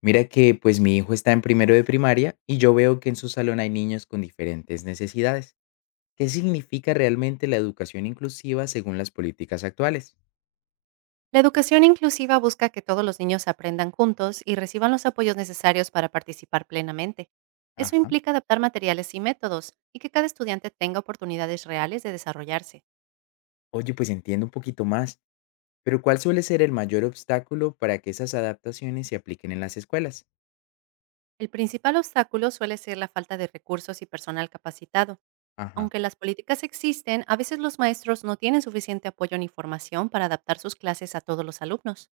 Mira que pues mi hijo está en primero de primaria y yo veo que en su salón hay niños con diferentes necesidades. ¿Qué significa realmente la educación inclusiva según las políticas actuales? La educación inclusiva busca que todos los niños aprendan juntos y reciban los apoyos necesarios para participar plenamente. Eso Ajá. implica adaptar materiales y métodos y que cada estudiante tenga oportunidades reales de desarrollarse. Oye, pues entiendo un poquito más, pero ¿cuál suele ser el mayor obstáculo para que esas adaptaciones se apliquen en las escuelas? El principal obstáculo suele ser la falta de recursos y personal capacitado. Ajá. Aunque las políticas existen, a veces los maestros no tienen suficiente apoyo ni formación para adaptar sus clases a todos los alumnos.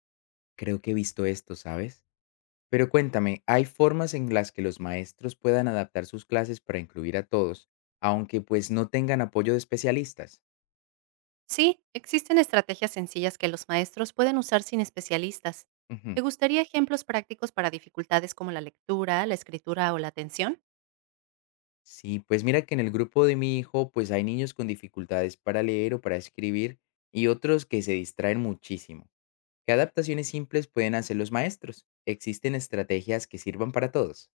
Creo que he visto esto, ¿sabes? Pero cuéntame, ¿hay formas en las que los maestros puedan adaptar sus clases para incluir a todos, aunque pues no tengan apoyo de especialistas? Sí, existen estrategias sencillas que los maestros pueden usar sin especialistas. Ujú. ¿Te gustaría ejemplos prácticos para dificultades como la lectura, la escritura o la atención? Sí, pues mira que en el grupo de mi hijo, pues hay niños con dificultades para leer o para escribir y otros que se distraen muchísimo. ¿Qué adaptaciones simples pueden hacer los maestros? ¿Existen estrategias que sirvan para todos?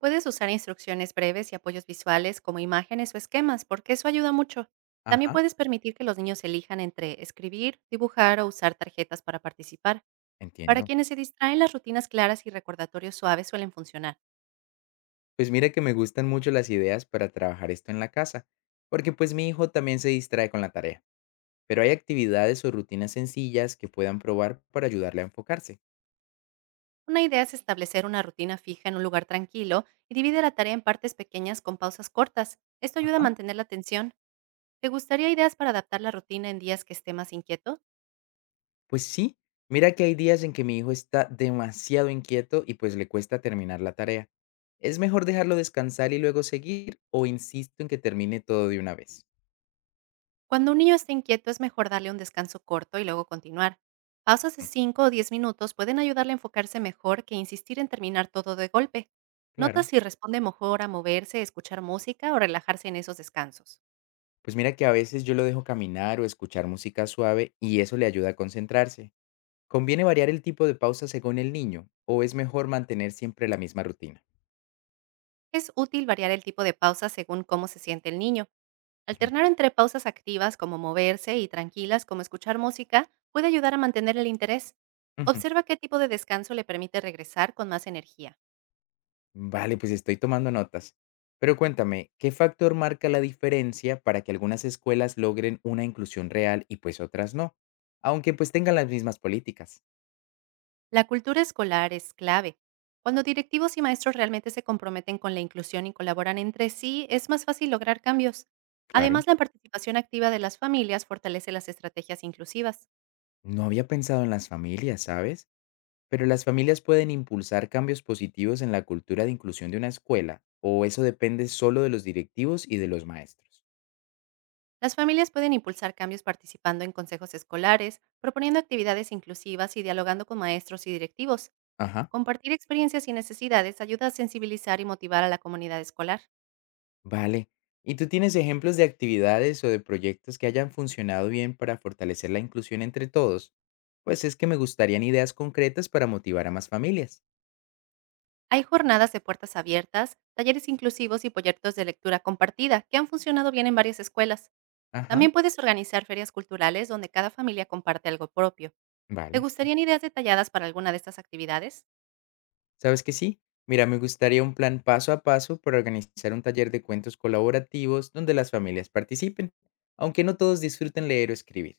Puedes usar instrucciones breves y apoyos visuales como imágenes o esquemas, porque eso ayuda mucho. También Ajá. puedes permitir que los niños elijan entre escribir, dibujar o usar tarjetas para participar. Para Entiendo. quienes se distraen, las rutinas claras y recordatorios suaves suelen funcionar. Pues mira que me gustan mucho las ideas para trabajar esto en la casa, porque pues mi hijo también se distrae con la tarea. Pero hay actividades o rutinas sencillas que puedan probar para ayudarle a enfocarse. Una idea es establecer una rutina fija en un lugar tranquilo y divide la tarea en partes pequeñas con pausas cortas. Esto ayuda a Ajá. mantener la atención. ¿Te gustaría ideas para adaptar la rutina en días que esté más inquieto? Pues sí, mira que hay días en que mi hijo está demasiado inquieto y pues le cuesta terminar la tarea. ¿Es mejor dejarlo descansar y luego seguir o insisto en que termine todo de una vez? Cuando un niño esté inquieto, es mejor darle un descanso corto y luego continuar. Pausas de Mm, 5 o 10 minutos pueden ayudarle a enfocarse mejor que insistir en terminar todo de golpe. Nota claro. si responde mejor a moverse, escuchar música o relajarse en esos descansos. Pues mira que a veces yo lo dejo caminar o escuchar música suave y eso le ayuda a concentrarse. ¿Conviene variar el tipo de pausa según el niño o es mejor mantener siempre la misma rutina? Es útil variar el tipo de pausa según cómo se siente el niño. Alternar entre pausas activas como moverse y tranquilas como escuchar música puede ayudar a mantener el interés. Ujú. Observa qué tipo de descanso le permite regresar con más energía. Vale, pues estoy tomando notas. Pero cuéntame, ¿qué factor marca la diferencia para que algunas escuelas logren una inclusión real y pues otras no? Aunque pues tengan las mismas políticas. La cultura escolar es clave. Cuando directivos y maestros realmente se comprometen con la inclusión y colaboran entre sí, es más fácil lograr cambios. Claro. Además, la participación activa de las familias fortalece las estrategias inclusivas. No había pensado en las familias, ¿sabes? Pero las familias pueden impulsar cambios positivos en la cultura de inclusión de una escuela, o eso depende solo de los directivos y de los maestros. Las familias pueden impulsar cambios participando en consejos escolares, proponiendo actividades inclusivas y dialogando con maestros y directivos. Ajá. Compartir experiencias y necesidades ayuda a sensibilizar y motivar a la comunidad escolar. Vale. ¿Y tú tienes ejemplos de actividades o de proyectos que hayan funcionado bien para fortalecer la inclusión entre todos? Pues es que me gustarían ideas concretas para motivar a más familias. Hay jornadas de puertas abiertas, talleres inclusivos y proyectos de lectura compartida que han funcionado bien en varias escuelas. Ajá, También puedes organizar ferias culturales donde cada familia comparte algo propio. ¿Te vale, sí. gustarían ideas detalladas para alguna de estas actividades? ¿Sabes que sí? Mira, me gustaría un plan paso a paso para organizar un taller de cuentos colaborativos donde las familias participen, aunque no todos disfruten leer o escribir.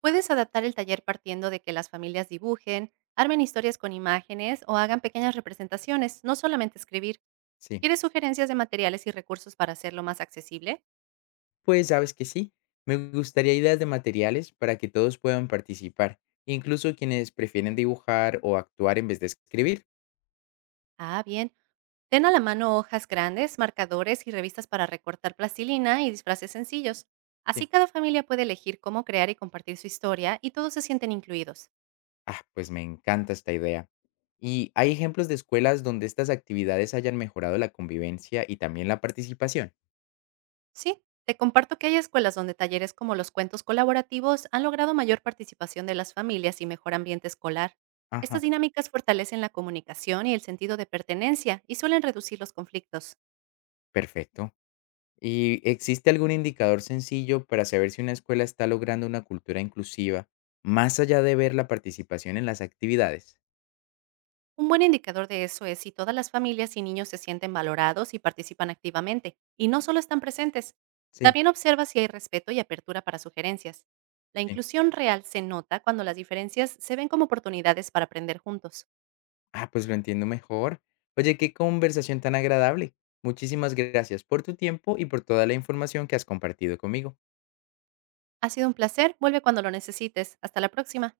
Puedes adaptar el taller partiendo de que las familias dibujen, armen historias con imágenes o hagan pequeñas representaciones, no solamente escribir. Sí, ¿Quieres sugerencias de materiales y recursos para hacerlo más accesible? pues sabes que sí. Me gustaría ideas de materiales para que todos puedan participar, incluso quienes prefieren dibujar o actuar en vez de escribir. Ah, bien. Ten a la mano hojas grandes, marcadores y revistas para recortar, plastilina y disfraces sencillos. Sí. Así cada familia puede elegir cómo crear y compartir su historia, y todos se sienten incluidos. Ah, pues me encanta esta idea. ¿Y hay ejemplos de escuelas donde estas actividades hayan mejorado la convivencia y también la participación? Sí, te comparto que hay escuelas donde talleres como los cuentos colaborativos han logrado mayor participación de las familias y mejor ambiente escolar. Ajá, Estas dinámicas fortalecen la comunicación y el sentido de pertenencia, y suelen reducir los conflictos. perfecto. ¿Y existe algún indicador sencillo para saber si una escuela está logrando una cultura inclusiva, más allá de ver la participación en las actividades? Un buen indicador de eso es si todas las familias y niños se sienten valorados y participan activamente, y no solo están presentes. Sí, También observa si hay respeto y apertura para sugerencias. La sí. inclusión real se nota cuando las diferencias se ven como oportunidades para aprender juntos. Ah, pues lo entiendo mejor. Oye, qué conversación tan agradable. Muchísimas gracias por tu tiempo y por toda la información que has compartido conmigo. Ha sido un placer, vuelve cuando lo necesites. Hasta la próxima.